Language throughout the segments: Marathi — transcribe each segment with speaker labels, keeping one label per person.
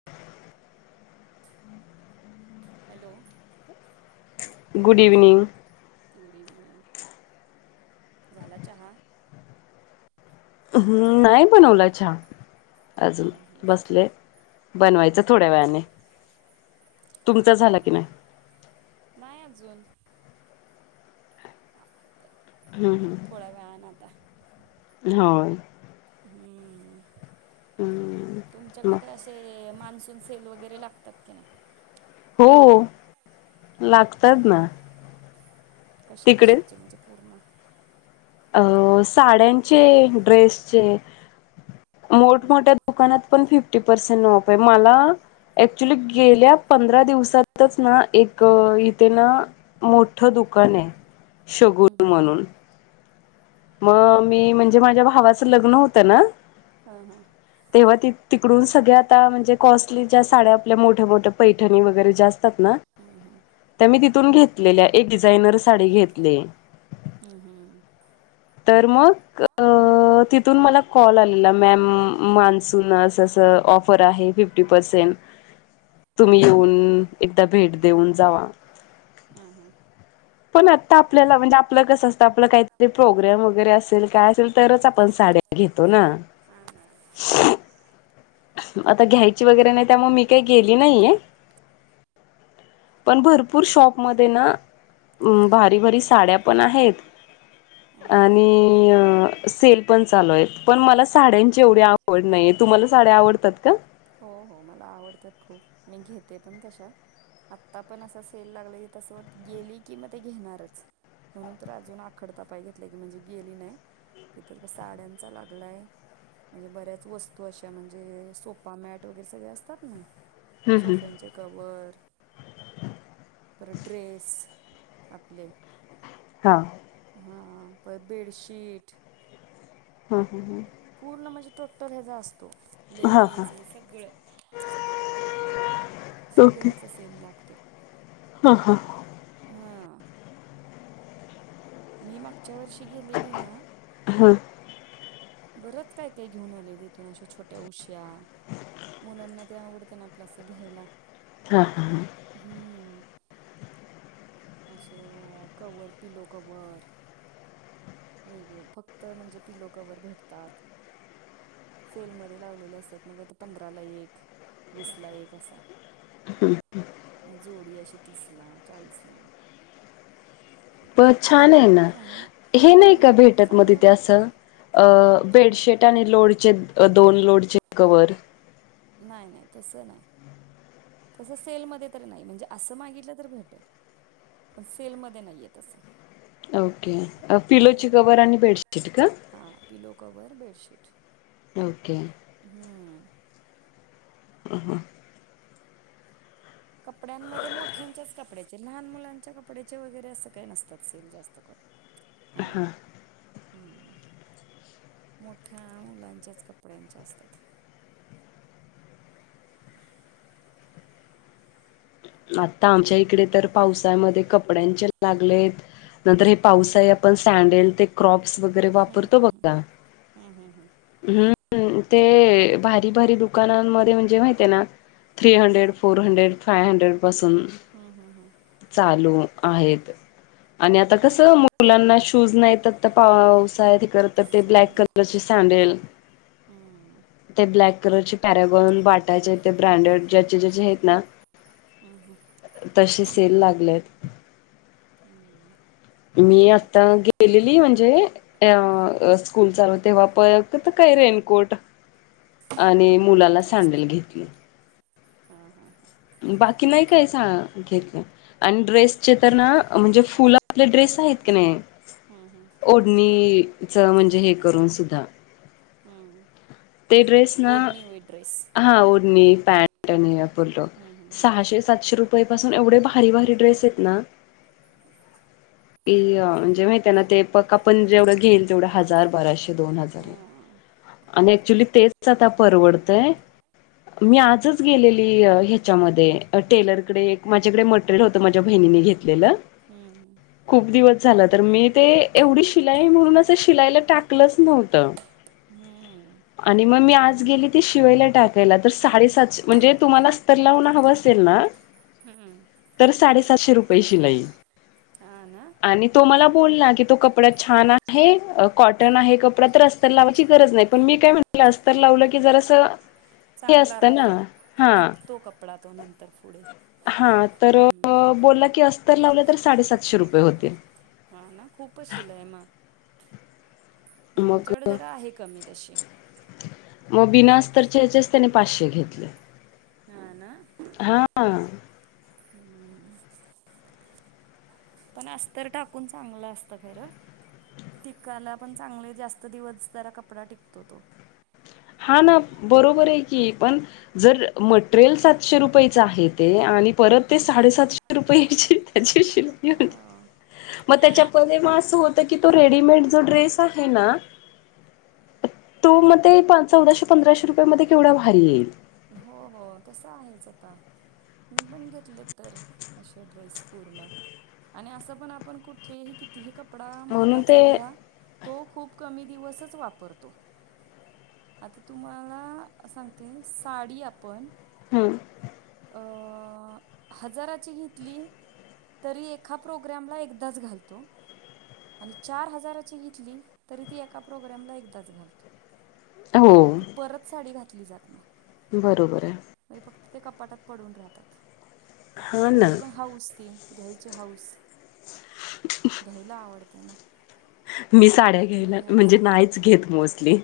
Speaker 1: [inaudible]
Speaker 2: [inaudible] Hello.
Speaker 1: Good evening.
Speaker 2: Good evening, झाला चहा?
Speaker 1: हम् नाही बनवला चहा अजून बसलेय. बनवायचं थोड्या वेळाने. तुमचा
Speaker 2: हा
Speaker 1: झाला की
Speaker 2: हां
Speaker 1: नाही
Speaker 2: नाही अजून. आता. थोड्या वेळानं
Speaker 1: [inaudible] होय.
Speaker 2: हम्म [inaudible] तुमच्याकडें
Speaker 1: मग
Speaker 2: काय अस ते मान्सून सेल वगैरे लागतात की नाही?
Speaker 1: हो [inaudible] लागतात ना.
Speaker 2: कशा
Speaker 1: तिकडे
Speaker 2: कशाचे म्हणजे पूर्ण?
Speaker 1: अ साड्यांचे, ड्रेसचे मोठ-मोठ्या
Speaker 2: हम्म
Speaker 1: दुकानात पण फिफ्टी पर्सेंट ऑफ आहे. मला ऍक्च्युली गेल्या पंधरा दिवसातच ना एक इथे ना मोठं दुकान आहे
Speaker 2: हम्म हम्म
Speaker 1: शगुन
Speaker 2: हम्म
Speaker 1: म्हणून. मग मी म्हणजे माझ्या भावाचं लग्न होतं ना.
Speaker 2: हा हा.
Speaker 1: तेव्हा ति तिकडून सगळ्या आता म्हणजे कॉस्टली ज्या साड्या आपल्या मोठ्या-मोठ्या पैठणी वगैरे ज्या असतात ना.
Speaker 2: हम्म हा.
Speaker 1: त्या मी तिथून घेतलेल्या एक डिझायनर साडी घेतले.
Speaker 2: हम्म हम्म.
Speaker 1: तर मग अ तिथून मला कॉल आलेला मॅम मान्सून असं स ऑफर आहे फिफ् टी पर्सेंन
Speaker 2: [inaudible]
Speaker 1: तुम्ही
Speaker 2: हम्म
Speaker 1: येऊन एकदा भेट देऊन जावा.
Speaker 2: हां हां.
Speaker 1: पण आता आपल्याला म्हणजे आपलं कसं असतं आपलं काहीतरी पोग्राम वगैरे असेल काय असेल तरच आपण साड्या घेतो ना.
Speaker 2: ना. हा ना.
Speaker 1: [inaudible] आता घ्यायची वगैरे नाही त्यामुळे मी काही गेली नाहीये. पण भरपूर शॉपमध्ये ना भारी भारी साड्या पण आहेत
Speaker 2: हा
Speaker 1: आणि सेल पण चालू आहेत पण मला साड्यांची एवढी आवड नाहीये तुम्हाला साड्या आवडतात का?
Speaker 2: हो हो मला आवडतात खूप मी घेते पण तशा. आत्ता पण असं सेल लागला की तसं वाटत गेली की म ते घेणारचं. म्हणून तर अजून आखडता पाय घेतलाय की म्हणजे गेली नाही. तिथं त साड्यांचा लागलाय म्हणजे बऱ्याच वस्तू अशा म्हणजे सोपा मॅट सगळे असतात ना
Speaker 1: हम्म हम्म.
Speaker 2: सोफ्यांचे कव्हर परत ड्रेस आपले
Speaker 1: हां.
Speaker 2: हां परत बेडशीट
Speaker 1: हा हा हा.
Speaker 2: पूर्ण म्हणजे टोटल ह्याचा असतो.
Speaker 1: हा हा.
Speaker 2: लेगीज हे सगळं
Speaker 1: ओके
Speaker 2: सगळ्याचा सेल लागतो.
Speaker 1: हा हा.
Speaker 2: हां. मी मागच्या वर्षी गेलेली ना
Speaker 1: हां.
Speaker 2: बरंच काय काय घेऊन आलेले इथून अशा छोट्या उश्या मुलांना ते आवडत ना असं घ्यायला.
Speaker 1: हां हां हां.
Speaker 2: हम्म. अशे कवर पिलो कवर वेगळे फक्त म्हणजे पिलो कवर भेटतात. सेलमध्ये लावलेलं असतात मग काय ते पंधराला एक वीस ला एक असा.
Speaker 1: हम्
Speaker 2: मग जोडी अशी तीस ला चाळीस ला
Speaker 1: प छान आहे ना
Speaker 2: आणि
Speaker 1: हे नाही
Speaker 2: हम्म
Speaker 1: का भेटत मग
Speaker 2: चांगलं
Speaker 1: तिथे
Speaker 2: भेटतं
Speaker 1: असं अ बेडशीट आणि लोडचे दोन लोडचे कवर
Speaker 2: नाही नाही तस नाही तसं सेलमध्ये त नाही म्हणजे असं मागितलं तर भेटेल पण सेलमध्ये नाहीये तसं
Speaker 1: ओके फिलोची
Speaker 2: हां
Speaker 1: कवर आणि बेडशीट का?
Speaker 2: हां पिलो कवर
Speaker 1: ओके
Speaker 2: हम्म
Speaker 1: ह ह
Speaker 2: कपड्यांमध्ये मोठ्यांच्याच कपड्याचे लहान मुलांच्या कपड्याचे वगैरे असं काही नसतात सेल जास्त करून आणि हम्म मोठ्या मुलांच्याच कपड्यांच्या असतात.
Speaker 1: आता आमच्या इकडे तर पावसायमध्ये कपड्यांचे लागलेत नंतर हे पावसाळी आपण सँडेल ते क्रॉप्स वगैरे वापरतो बघा
Speaker 2: हम्म हम्म हम्म
Speaker 1: हम्म ते भारी भारी दुकानांमध्ये म्हणजे माहित आहे ना three hundred four hundred five hundred, पासून!
Speaker 2: हू हू हू!
Speaker 1: चालू आहेत आणि आता कसं. मुलांना शूज नाहीत आता पावसाळ्यात हे करता ते ब्लॅक कलरचे सँडेल.
Speaker 2: हम्म
Speaker 1: ते ब्लॅक कलरचे पॅरगॉन, बाटाचे ते ब्रँडेड ज्याचे ज्याचे हेत ना.
Speaker 2: हू हू!
Speaker 1: तसे सेल लागलायत.
Speaker 2: हम्म
Speaker 1: मी आता गेली. ली म्हणजे
Speaker 2: म्हणजे
Speaker 1: अ स्कूल चालवते वाप त त काय रेनकोट! आणि मुलाला सँडेल घेतले.
Speaker 2: हा हा हा!
Speaker 1: बाकी नाही काय सा घेतलं. आण ड्रेसचे तर ना म्हणजे, फुल आपले ड्रेस आहेत की नाही.
Speaker 2: हं हं!
Speaker 1: ओढणीचं म्हणजे हे करून सुुद्धा!
Speaker 2: हू!
Speaker 1: ते ड्रेस ना हा ओढणी पॅन्ट आणि अपलो
Speaker 2: हम्म हम्म हम्म
Speaker 1: सहाशे सातशे रुपय पाासून एवढे भारी भारी ड्रेस हेत ना. ती अ म्हणजे माहित आहे ना ते पक आपण जेवढं घेईन तेवढा हजार बाराशे दोन हजार.
Speaker 2: हा
Speaker 1: आण ऍक्च्युली तेच आता परवड तय मी आजच गेलेली अ ह्याच्यामध्ये.
Speaker 2: अ,
Speaker 1: टेलरकडे एक माझ्याकडे मटेरियल होतं माझ्या बहिणीने घेतलेलं.
Speaker 2: हूंहूं!
Speaker 1: खूप दिवस झाला तर मी ते एवढी शिलाई म्हणूनच शिलाईला टाकलंच नव्हतं.
Speaker 2: हूं!
Speaker 1: आणि म मी आज गेली ते शिवायला टाकायला तर साडेसातशें म्हणजे तुम्हाला अस्तर लावून हवं असेल ना!
Speaker 2: हम्म
Speaker 1: तर साडेसातशे रुपये शिलाई
Speaker 2: हा ना
Speaker 1: आणि तो मला बोलला की तो कपडा छान आहे कॉटन आहे कपडा तर रअस्तर लावायची गरज नाही. पण मी काय म्हटलं अस्तर लावलं की जरासं. हे
Speaker 2: चांगला
Speaker 1: असतं ना
Speaker 2: राहतो
Speaker 1: हा!
Speaker 2: टिकतो कपडा तो नंतर पुढे
Speaker 1: हा तर बोलला की, अस्तर लावलं तर साडेसातशे रुपये होतील.
Speaker 2: हा ना खूपच शीलाई म. आमच्याकडे जरा आहे कमी तशी.
Speaker 1: म बिना अस्तरच्या याचेच त्यानी पाचशे घेतले.
Speaker 2: हा ना!
Speaker 1: हा!
Speaker 2: हूं! पण अस्तर टाकून चांगलं असतं खरं. टिकाला पण चांगले जास्त दिवस जरा कपडा टिकतो तो.
Speaker 1: हा ना बरोबर आहे की पण. जर मटेरियल सातशे रुपयच आहे ते आणि परत ते साडेसातशे रुपये याचे त्याचे
Speaker 2: हा!
Speaker 1: म त्याच्यापदे म असं होत की तो रेडीमेड जो ड्रेस आहे ना! तो म ते चौदाशे पंधराशेरुपया मध्ये केवढा भारी येईल.
Speaker 2: हो हो तसं आहेच आता. मी पण घेतलेत तर अशे ड्रेस पूर्ण. आणि असं पण आपण कुठले हे कितीही कपडा
Speaker 1: म्हणून
Speaker 2: महागाचा
Speaker 1: ते
Speaker 2: घ्या तो खूप कमी दिवसच वापरतो. आता तुम्हाला सांगते साडी आपण
Speaker 1: हम्म
Speaker 2: अ हजारची घेतली तरी एका प्रोग्रॅमला एकदाच घालतो. आणि चार हजाराची घेतली तरी ती एका प्रोग्रॅमला एकदाच घालतो.
Speaker 1: हो
Speaker 2: ती परत साडी घातली जात न्हाय.
Speaker 1: बरोबर आहे.
Speaker 2: म्हणजे फक्त ते कपाटात पडून राहतात
Speaker 1: हा
Speaker 2: पण
Speaker 1: ना
Speaker 2: तरी पण हाऊस ती. घ्यायची हाऊस.
Speaker 1: ह
Speaker 2: घ्यायला आवडते ना.
Speaker 1: मी साड्या
Speaker 2: मग
Speaker 1: घ्यायल्या म्हणजे
Speaker 2: घ्यायचंय
Speaker 1: नाहीच घेत मोस्टली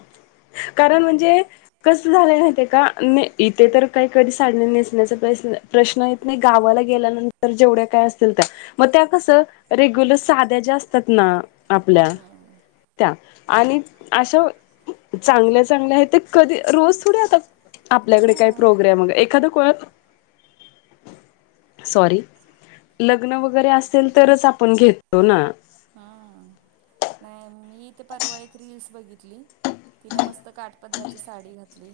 Speaker 1: कारण म्हणजे कस झालयं माहितीये का, नाही इथे तर काही कधी साडी नेसण्याचा प्रश्न प्रश्न येत नाही गावाला गेल्यानंतर जेवढ्या काय असतील त्या मग त्या कसं रेग्युलर साध्या ज्या असतात ना आपल्या
Speaker 2: हम्म
Speaker 1: त्या आणि अशा चांगल्या चांगल्या आहेत ते कधी रोज थोडी आता
Speaker 2: हो
Speaker 1: आपल्याकडे काय प्रोग्रॅम एखादं कोळत सॉरी लग्न वगैरे असेल तरच आपण घेतो ना.
Speaker 2: हां, हां नाही मी तेे परवा एक रिल्स बघितली तिनं मस्त काट पदराची साडी घातली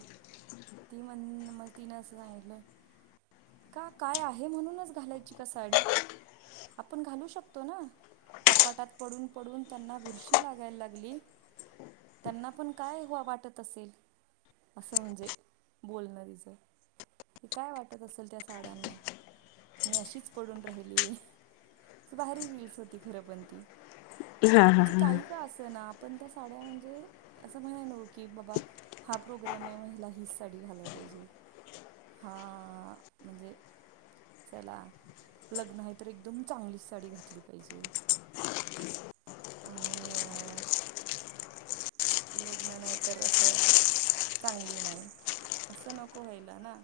Speaker 2: ती म्हण म तिन असं सांगितलं का काय आहे म्हणूनच घालायची का साडी आपण घालू शकतो ना. कपाटात पडून पडून त्यांना बुरशी लागाय लागली. त्यांना पण काय हो वाटत असेल. असं म्हणजे बोलण तिचं. कि काय वाटत असेल त्या साड्यांना मी अशीच पडून राहिली. असं भारी रिल्स होती खरं पण ती
Speaker 1: हा हा
Speaker 2: म्हणजे काही
Speaker 1: हा
Speaker 2: का असं ना. पण त्या साड्या म्हणजे असं म्हण हाय न्हव की बाबा हा प्रोग्राम आहे म हिला हीच साडी घालाय पाहिजे. हा, हा म्हणजे चला लग्न हाय तर एकदम चांगलीच साडी घातली पाहिजे. आणि अ..... लग्न नाही तर असं चांगली नाही, असं नको व्हायला ना.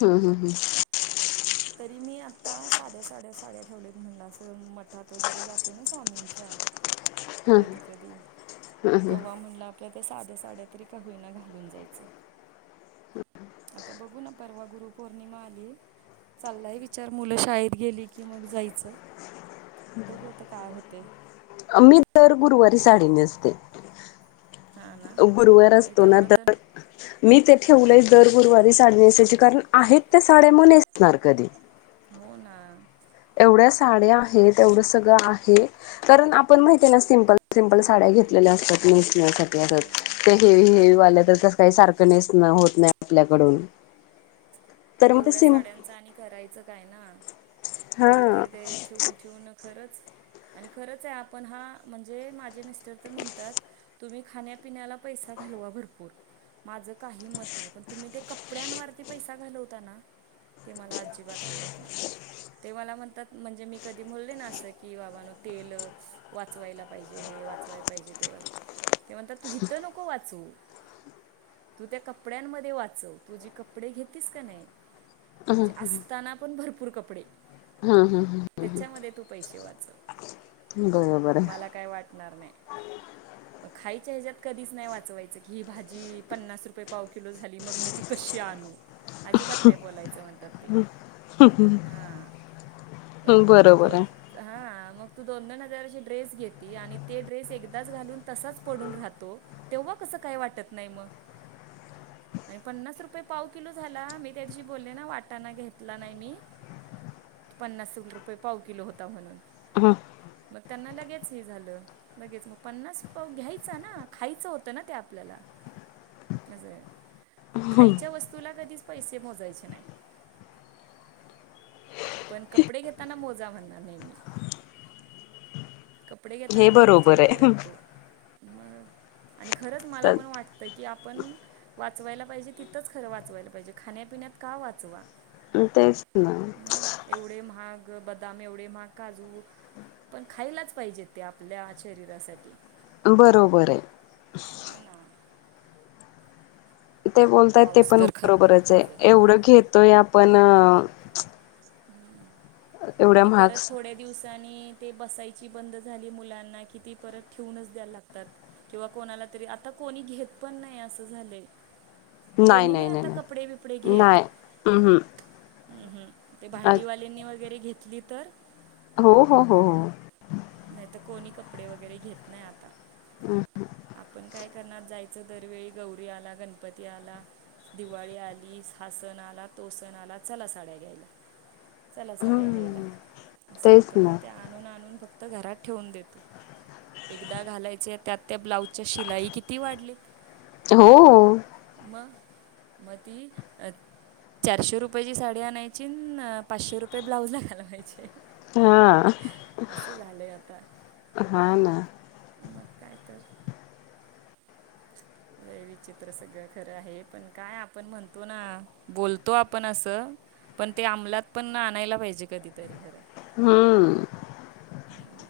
Speaker 1: हम्म, ह ह...
Speaker 2: तरी मी आता साध्या साड्या साड्या ठेवल्यात, म्हणलं असं मठात वगैरे जातो ना स्वामींच्या. कधी, कधी तेव्हा म्हणल आ पल्या त्या साध्या साड्या तरी का घालून जायचं. आता बघू ना परवा गुरु पौर्णिमा आली. चालाय विचार मुलं शाळेत गेली की मग जायचं, बघू आता काय होतय.
Speaker 1: मी दर गुरुवारी साडी नेसते.
Speaker 2: हां ना
Speaker 1: गुरुवार
Speaker 2: नाही
Speaker 1: असतो ना
Speaker 2: तेवढं
Speaker 1: तर मी ते ठेवलंय दर गुरुवारी साडी नेसायची, कारण आहेत त्या साड्या मग नेसणार कधी.
Speaker 2: हो ना.
Speaker 1: एवढ्या साड्या आहेत, एवढं सगळं आहे कारण आपण माहिती आहे ना सिंपल, सिंपल साड्या घेतलेल्या असतात. नेसण्यासाठी रोज
Speaker 2: हां
Speaker 1: त्या हेवी,
Speaker 2: मग
Speaker 1: हेवी
Speaker 2: काय
Speaker 1: वाल्यातर काही सारखं नेसन होत नाही आपल्याकडून. तर मग ते
Speaker 2: एवढ्या
Speaker 1: सिम
Speaker 2: साड्यांचं आणि करायचं काय ना.
Speaker 1: हा
Speaker 2: कधीतरी ते ठेवून, ठेवून खरचं आणि खरंच आहे, आपण हा म्हणजे माझे मिस्टर तर म्हणतात तुम्ही खाण्यापिण्याला पैसा घालवा भरपूर माझं काही मत नाही तुम्ही ते कपड्यांवरती पैसा घालव ता ना ते मला अजिबात आवडत नाही. ते मला म्हणतात, म्हणजे मी कधी बोले ना असं की बाबा नो तेल वाचवायला पाहिजे, हे वाचवाय पाहिजे ते म्हणतात तू हीथं नको वाचवू तू त्या कपड्यांमध्ये वाचव. तू जी कपडे घेतीस काय नाही म्हणजे असताना पण भरपूर कपडे
Speaker 1: हम्म
Speaker 2: त्याच्यामध्ये तु पैशे वाचव.
Speaker 1: हम्म बरोबर
Speaker 2: मला
Speaker 1: आहे
Speaker 2: काय वाटणार नाही. मग खायच्या ह्याच्यात कधीच नाही वाचवायचं की ही भाजी पन्नास रुपये पाव किलो झाली, मग मी ती कशी आणू? अजिबात नाही बोलायचं म्हणतात ते. हां ते
Speaker 1: बरोबर आहे
Speaker 2: हा मग तू दोन, दोन हजाराची ड्रेस घेती आणि ते ड्रेस एकदाच घालून तसाच पडून राहतो. तेव्हा कस काय वाटत नाही मग, आणि पन्नास रुपये पाव किलो झा ला मी त्या दिवशी बोले ना वाटाना घेतला नाही मी पन्नास रुपय पाव किलो होता म्हणून.
Speaker 1: ह
Speaker 2: मग त्यांना लगेच हे झालं. लगेच मग पन्नास पाव घ्यायचा ना, खायचं होतं ना ते आपल्याला. असय खायच्या वस्तूला कधीच पैसे मोजायचे नाहित. पण कपडे घेताना मोजा म्हणार नाही मी. कपडे
Speaker 1: हे
Speaker 2: घेताना नाही विचार
Speaker 1: बरोबर आहे
Speaker 2: करत तो मग. आणि खरंच मला
Speaker 1: तर
Speaker 2: पण वाटतं की, आपण वाचवायला पाहिजे तिथंच खरं वाचवायला पाहिजे. खाण्यापिण्यात का वाचवा.
Speaker 1: मग तेच ना.
Speaker 2: मग एवढे महाग बदाम, एवढे महाग काजू पण खायलाच पाहिजेत ते आपल्या शरीरासाठी.
Speaker 1: बरोबर आहे.
Speaker 2: हा ना.
Speaker 1: ते बोलताय ते
Speaker 2: पाऊस
Speaker 1: पण
Speaker 2: तर खरं
Speaker 1: बरोबरच आहे
Speaker 2: खूपच
Speaker 1: एवढं घेतोय आपण एवढ्या
Speaker 2: आणि
Speaker 1: महाग
Speaker 2: परत थोडे दिवसाांनी ते बसायची बंद झाली मुलांना कि ती परत ठेऊनच द्यायला लागतात. किंवा कोणाला तरी आता कोणी घेत पण नाही असं झालयं. कोणी नाही आता कपडे बिपडे घेत.
Speaker 1: नाही हम्म हम्म.
Speaker 2: हम्म हम्म ते भांडीवाल्यांनी वगैरे घेतली तर
Speaker 1: हो हो हो हो.
Speaker 2: नाही तर कपडे वगैरे नाही आता आपण काय करणार जायच. दरवेळी गौरी आला गणपती आला. दिवाळी आली हा सणआला तो सण आला चला साड्या घ्यायला. चला साड्या घ्यायला
Speaker 1: हम्म
Speaker 2: असं
Speaker 1: तेच
Speaker 2: होतं
Speaker 1: ना
Speaker 2: आणि ते आणून आणून फक्त घरात ठेवून देतो. एकदा घालायचे त्यात त्या ब्लाऊजच्या शिलाई किती वाढली.
Speaker 1: हो
Speaker 2: म म ती अ चारशे रुपयाेची साडी आणायची पाचशे रुपये ब्लाऊजला घालवायचे.
Speaker 1: हा.
Speaker 2: अस झालंय आता
Speaker 1: हा ना
Speaker 2: मग काय तर. [inaudible] लई विचित्र सगळं खरं आहे पण काय आपण म्हणतो ना बोलतो आपण असं पण ते अंमबलात पण आणायला पाहिजे कधीतरी खरं.
Speaker 1: हम्म.
Speaker 2: [inaudible]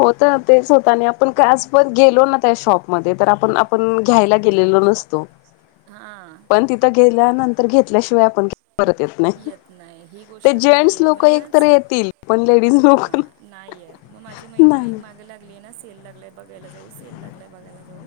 Speaker 1: होत तेच होतं आणि आपण काय आज पण गेलो ना त्या शॉपमध्ये तर आपण आपण घ्यायला गेलेलो नसतो.
Speaker 2: हा.
Speaker 1: पण तिथं गेल्यानंतर घेतल्याशिवाय आपण परत येत नाही
Speaker 2: नाही ही
Speaker 1: ते
Speaker 2: गोष्ट खरी
Speaker 1: जेंटस
Speaker 2: आहे
Speaker 1: लोक एकत
Speaker 2: म्हणूनच
Speaker 1: येतील पण लेडीज लोक.
Speaker 2: हां नाही आहेत मग माझी मैत्रिणी एक
Speaker 1: नाही
Speaker 2: मागं लागली आहे ना सेल लागला आहे बघायला जाऊ सेल लागला आहे बघायला जाऊ.